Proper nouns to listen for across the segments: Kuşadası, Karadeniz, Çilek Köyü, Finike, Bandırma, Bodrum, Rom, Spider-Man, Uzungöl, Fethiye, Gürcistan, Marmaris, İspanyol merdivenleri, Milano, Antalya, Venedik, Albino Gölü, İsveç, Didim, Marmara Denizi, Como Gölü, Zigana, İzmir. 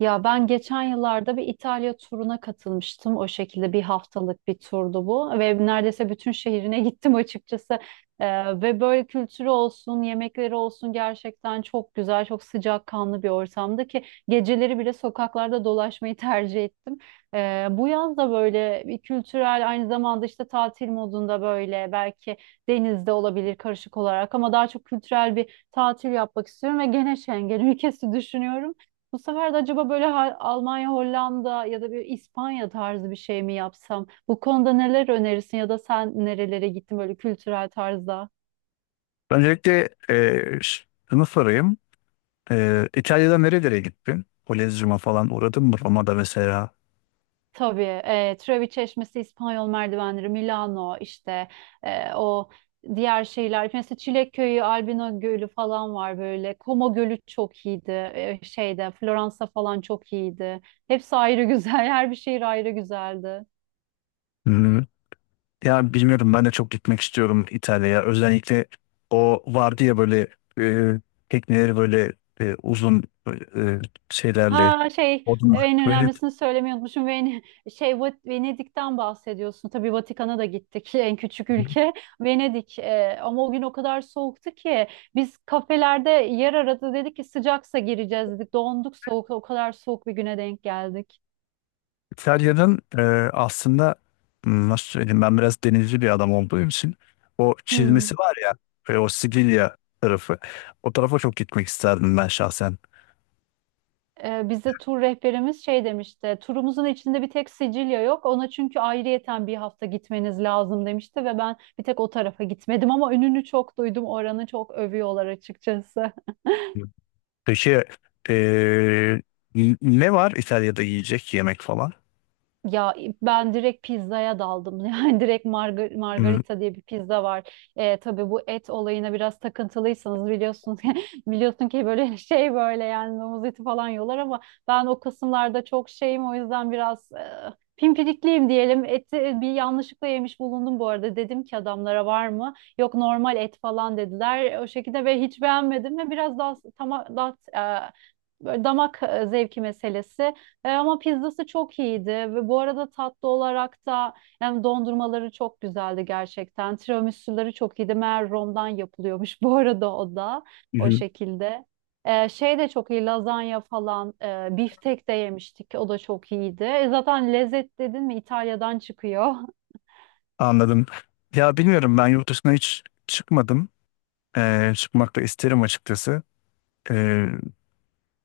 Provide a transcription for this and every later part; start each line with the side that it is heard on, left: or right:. right: Ya ben geçen yıllarda bir İtalya turuna katılmıştım. O şekilde bir haftalık bir turdu bu ve neredeyse bütün şehrine gittim açıkçası. Ve böyle kültürü olsun, yemekleri olsun gerçekten çok güzel, çok sıcakkanlı bir ortamdı ki geceleri bile sokaklarda dolaşmayı tercih ettim. Bu yaz da böyle bir kültürel aynı zamanda işte tatil modunda böyle belki denizde olabilir karışık olarak ama daha çok kültürel bir tatil yapmak istiyorum ve gene Schengen ülkesi düşünüyorum. Bu sefer de acaba böyle Almanya, Hollanda ya da bir İspanya tarzı bir şey mi yapsam? Bu konuda neler önerirsin ya da sen nerelere gittin böyle kültürel tarzda?
left: Öncelikle şunu sorayım. İtalya'da nerelere gittin? Kolezyum'a falan uğradın mı? Roma'da mesela.
right: Tabii Trevi Çeşmesi, İspanyol merdivenleri, Milano işte e, o diğer şeyler. Mesela Çilek Köyü, Albino Gölü falan var böyle. Como Gölü çok iyiydi. Şeyde Floransa falan çok iyiydi. Hepsi ayrı güzel. Her bir şehir ayrı güzeldi.
left: Hmm. Ya bilmiyorum ben de çok gitmek istiyorum İtalya'ya. Özellikle o vardı ya böyle e, tekneleri böyle uzun e, şeylerle.
right: Ha şey,
left: Odun.
right: en
left: Böyle
right: önemlisini söylemeyi unutmuşum. Şey, Venedik'ten bahsediyorsun. Tabii Vatikan'a da gittik, en küçük ülke Venedik. Ama o gün o kadar soğuktu ki biz kafelerde yer aradı, dedik ki sıcaksa gireceğiz dedik. Donduk, soğuk, o kadar soğuk bir güne denk geldik.
left: İtalya'nın aslında nasıl söyleyeyim ben biraz denizci bir adam olduğum için o
right: Hmm.
left: çizmesi var ya o Sicilya tarafı. O tarafa çok gitmek isterdim ben şahsen.
right: Bize tur rehberimiz şey demişti. Turumuzun içinde bir tek Sicilya yok. Ona çünkü ayrıyeten bir hafta gitmeniz lazım demişti ve ben bir tek o tarafa gitmedim ama önünü çok duydum. Oranı çok övüyorlar açıkçası.
left: Peki eee, ne var İtalya'da yiyecek yemek falan?
right: Ya ben direkt pizzaya daldım. Yani direkt
left: Hmm,
right: margarita diye bir pizza var. Tabii bu et olayına biraz takıntılıysanız biliyorsunuz, biliyorsun ki böyle, şey böyle, yani domuz eti falan yiyorlar ama ben o kısımlarda çok şeyim, o yüzden biraz pimpirikliyim diyelim. Eti bir yanlışlıkla yemiş bulundum bu arada. Dedim ki adamlara, var mı? Yok, normal et falan dediler. O şekilde ve hiç beğenmedim ve biraz daha tamam, daha böyle damak zevki meselesi. Ama pizzası çok iyiydi ve bu arada tatlı olarak da yani dondurmaları çok güzeldi gerçekten. Tiramisu'ları çok iyiydi. Meğer Rom'dan yapılıyormuş, bu arada o da o
left: mhm.
right: şekilde. Şey de çok iyi, lazanya falan, biftek de yemiştik, o da çok iyiydi. Zaten lezzet dedin mi İtalya'dan çıkıyor.
left: Anladım. Ya bilmiyorum ben yurt dışına hiç çıkmadım. Çıkmak da isterim açıkçası. Eee,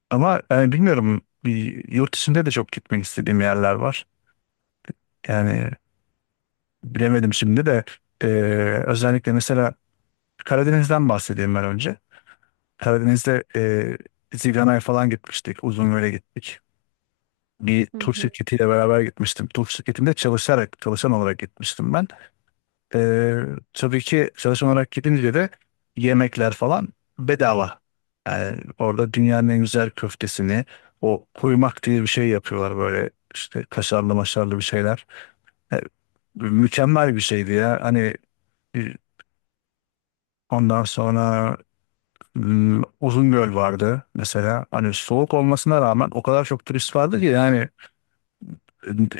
left: Ama yani bilmiyorum bir yurt dışında da çok gitmek istediğim yerler var. Yani bilemedim şimdi de e, özellikle mesela Karadeniz'den bahsedeyim ben önce. Karadeniz'de Zigana'ya falan gitmiştik. Uzungöl'e gittik. Bir
right: Hı
left: tur
right: hı.
left: şirketiyle beraber gitmiştim. Tur şirketinde çalışarak, çalışan olarak gitmiştim ben. E, tabii ki çalışan olarak gidince de yemekler falan bedava. Yani orada dünyanın en güzel köftesini, o kuymak diye bir şey yapıyorlar böyle işte kaşarlı maşarlı bir şeyler. E, Mükemmel bir şeydi ya. Hani ondan sonra Uzungöl vardı mesela. Hani soğuk olmasına rağmen o kadar çok turist vardı ki yani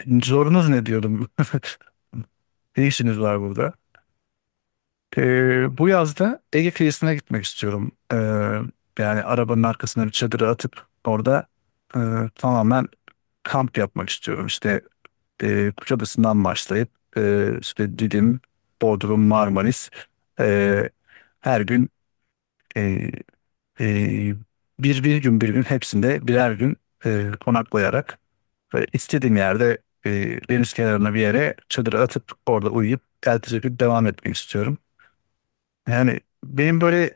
left: zorunuz ne diyordum. Ne işiniz var burada? Bu yazda Ege kıyısına gitmek istiyorum. Yani arabanın arkasına bir çadırı atıp orada e, tamamen kamp yapmak istiyorum. İşte Kuşadası'ndan başlayıp işte Didim, Bodrum, Marmaris e, her gün Ee, bir gün bir gün hepsinde birer gün konaklayarak ve istediğim yerde e, deniz kenarına bir yere çadır atıp orada uyuyup ertesi gün devam etmek istiyorum. Yani benim böyle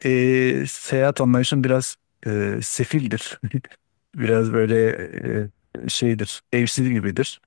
left: seyahat anlayışım biraz sefildir. Biraz böyle şeydir, evsiz gibidir.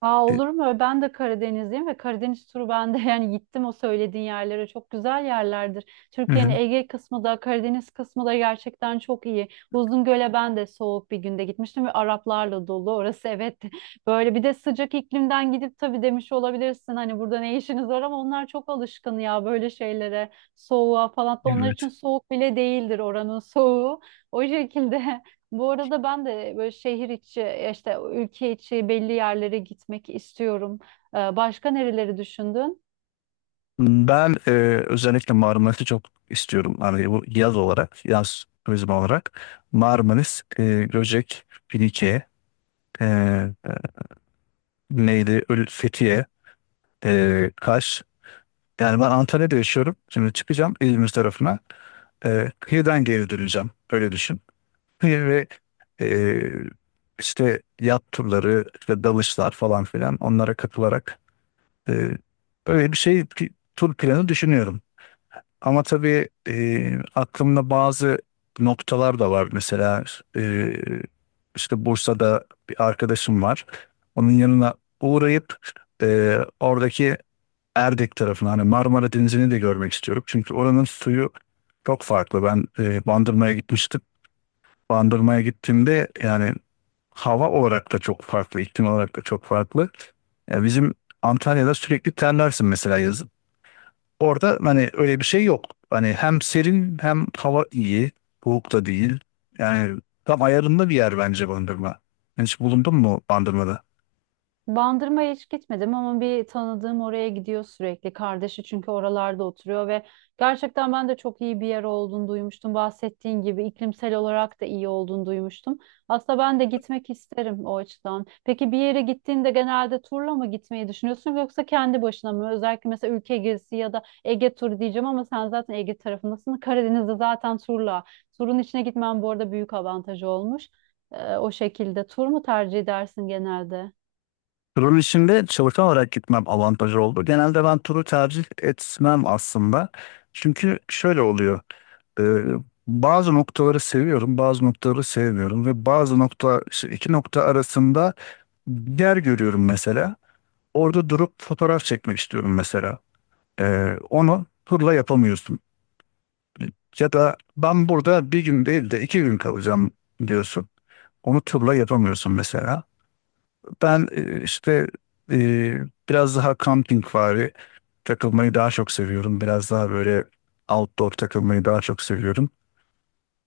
right: Aa,
left: E,
right: olur mu? Ben de Karadenizliyim ve Karadeniz turu ben de yani gittim o söylediğin yerlere. Çok güzel yerlerdir.
left: hı
right: Türkiye'nin
left: hı,
right: Ege kısmı da Karadeniz kısmı da gerçekten çok iyi. Uzungöl'e ben de soğuk bir günde gitmiştim ve Araplarla dolu orası, evet. Böyle bir de sıcak iklimden gidip tabii demiş olabilirsin hani burada ne işiniz var, ama onlar çok alışkın ya böyle şeylere. Soğuğa falan da, onlar
left: evet.
right: için soğuk bile değildir oranın soğuğu. O şekilde. Bu arada ben de böyle şehir içi, ya işte ülke içi belli yerlere gitmek istiyorum. Başka nereleri düşündün?
left: Ben özellikle Marmaris'i çok istiyorum. Hani bu yaz olarak, yaz turizmi olarak. Marmaris, Göcek, Finike. Ee, Neydi? Fethiye, Kaş. Yani ben Antalya'da yaşıyorum. Şimdi çıkacağım İzmir tarafına. Kıyıdan geri döneceğim. Öyle düşün. Kıyı ve ee, işte yat turları, işte dalışlar falan filan onlara katılarak, ee, böyle bir tur planı düşünüyorum. Ama tabii aklımda bazı noktalar da var. Mesela e, işte Bursa'da bir arkadaşım var. Onun yanına uğrayıp oradaki Erdek tarafını hani Marmara Denizi'ni de görmek istiyorum. Çünkü oranın suyu çok farklı. Ben Bandırma'ya gitmiştim. Bandırma'ya gittiğimde yani hava olarak da çok farklı, iklim olarak da çok farklı. Ya bizim Antalya'da sürekli terlersin mesela yazın. Orada hani öyle bir şey yok. Hani hem serin hem hava iyi. Soğuk da değil. Yani tam ayarında bir yer bence Bandırma. Hiç bulundun mu Bandırma'da?
right: Bandırma'ya hiç gitmedim ama bir tanıdığım oraya gidiyor sürekli. Kardeşi çünkü oralarda oturuyor ve gerçekten ben de çok iyi bir yer olduğunu duymuştum. Bahsettiğin gibi iklimsel olarak da iyi olduğunu duymuştum. Aslında ben de gitmek isterim o açıdan. Peki bir yere gittiğinde genelde turla mı gitmeyi düşünüyorsun yoksa kendi başına mı? Özellikle mesela ülke gezisi ya da Ege turu diyeceğim ama sen zaten Ege tarafındasın. Karadeniz'de zaten turla. Turun içine gitmen bu arada büyük avantajı olmuş. O şekilde tur mu tercih edersin genelde?
left: Turun içinde çalışan olarak gitmem avantajı oldu. Genelde ben turu tercih etmem aslında. Çünkü şöyle oluyor. Ee, Bazı noktaları seviyorum, bazı noktaları sevmiyorum ve bazı nokta işte iki nokta arasında bir yer görüyorum mesela. Orada durup fotoğraf çekmek istiyorum mesela. Onu turla yapamıyorsun. Ya da ben burada bir gün değil de iki gün kalacağım diyorsun. Onu turla yapamıyorsun mesela. Ben e, biraz daha campingvari takılmayı daha çok seviyorum. Biraz daha böyle outdoor takılmayı daha çok seviyorum.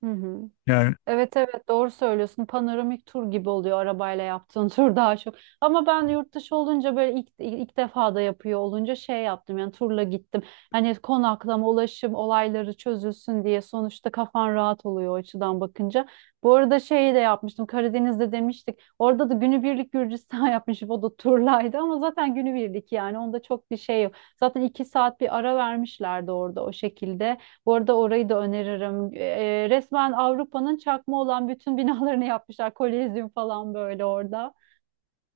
right: Hı hı.
left: Yani
right: Evet, evet, doğru söylüyorsun. Panoramik tur gibi oluyor arabayla yaptığın tur daha çok. Ama ben yurt dışı olunca böyle ilk defa da yapıyor olunca şey yaptım, yani turla gittim. Hani konaklama, ulaşım olayları çözülsün diye sonuçta kafan rahat oluyor o açıdan bakınca. Bu arada şeyi de yapmıştım, Karadeniz'de demiştik. Orada da günübirlik Gürcistan yapmışım, o da turlaydı ama zaten günübirlik, yani onda çok bir şey yok. Zaten iki saat bir ara vermişlerdi orada, o şekilde. Bu arada orayı da öneririm. Resmen Avrupa'nın çakma olan bütün binalarını yapmışlar. Kolezyum falan böyle orada.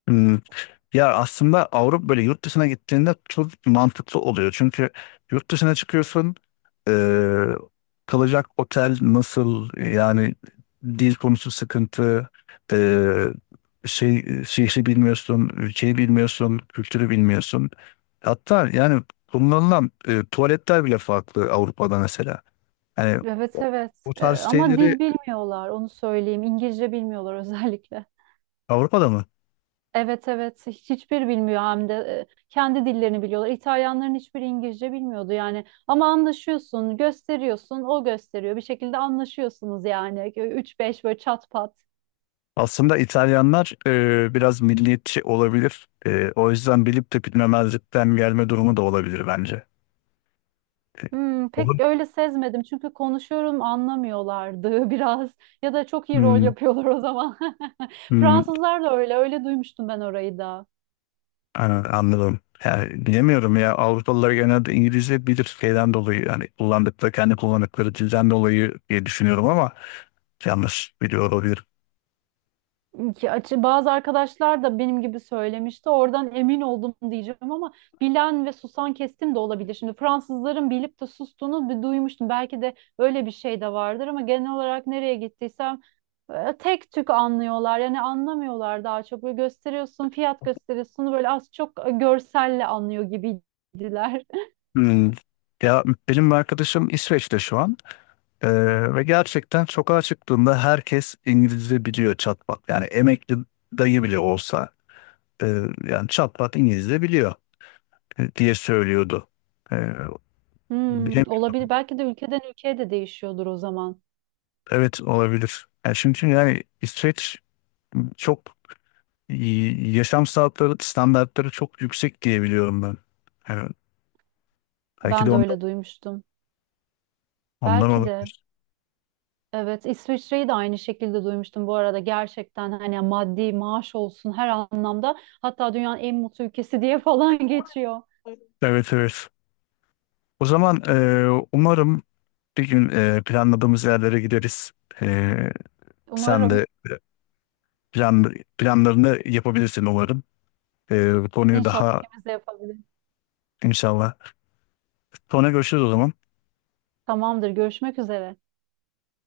left: hmm, ya aslında Avrupa böyle yurt dışına gittiğinde çok mantıklı oluyor. Çünkü yurt dışına çıkıyorsun, eee, kalacak otel nasıl, yani dil konusu sıkıntı, eee, şey şehri bilmiyorsun, ülkeyi bilmiyorsun, kültürü bilmiyorsun. Hatta yani kullanılan tuvaletler bile farklı Avrupa'da mesela. Yani
right: Evet,
left: o
right: evet.
left: o tarz
right: Ama
left: şeyleri
right: dil bilmiyorlar, onu söyleyeyim. İngilizce bilmiyorlar özellikle.
left: Avrupa'da mı?
right: Evet, evet. Hiçbir bilmiyor, hem de kendi dillerini biliyorlar. İtalyanların hiçbiri İngilizce bilmiyordu yani. Ama anlaşıyorsun, gösteriyorsun, o gösteriyor. Bir şekilde anlaşıyorsunuz yani. 3-5 böyle çat pat.
left: Aslında İtalyanlar biraz milliyetçi olabilir. O yüzden bilip de bilmemezlikten gelme durumu da olabilir bence. E,
right: Hmm, pek
left: olur.
right: öyle sezmedim çünkü konuşuyorum anlamıyorlardı biraz, ya da çok iyi rol
left: Hmm,
right: yapıyorlar o zaman.
left: hmm,
right: Fransızlar da öyle, öyle duymuştum ben orayı da.
left: anladım. Yani bilemiyorum ya Avrupalılar genelde İngilizce bilir şeyden dolayı yani kendi kullandıkları dilden dolayı diye düşünüyorum ama yanlış biliyor olabilir.
right: Ki açı bazı arkadaşlar da benim gibi söylemişti. Oradan emin oldum diyeceğim ama bilen ve susan kestim de olabilir. Şimdi Fransızların bilip de sustuğunu bir duymuştum. Belki de öyle bir şey de vardır ama genel olarak nereye gittiysem tek tük anlıyorlar. Yani anlamıyorlar daha çok. Böyle gösteriyorsun, fiyat gösteriyorsun, böyle az çok görselle anlıyor gibiydiler.
left: Hmm. Ya benim arkadaşım İsveç'te şu an. Ve gerçekten sokağa çıktığında herkes İngilizce biliyor çatpat. Yani emekli dayı bile olsa e, yani çatpat İngilizce biliyor diye söylüyordu. Ee,
right: Hmm,
left: Bilemiyorum.
right: olabilir. Belki de ülkeden ülkeye de değişiyordur o zaman.
left: Evet olabilir. Yani çünkü yani İsveç çok yaşam standartları çok yüksek diye biliyorum ben. Yani belki de
right: Ben de öyle duymuştum.
left: ondan
right: Belki de.
left: olabilir.
right: Evet, İsviçre'yi de aynı şekilde duymuştum bu arada. Gerçekten hani maddi, maaş olsun, her anlamda. Hatta dünyanın en mutlu ülkesi diye falan geçiyor.
left: Evet, evet. O zaman umarım bir gün planladığımız yerlere gideriz. E, Sen
right: Umarım,
left: de planlarını yapabilirsin umarım. Bu konuyu
right: inşallah
left: daha
right: ikimiz de yapabiliriz.
left: inşallah. Sonra görüşürüz o zaman.
right: Tamamdır, görüşmek üzere.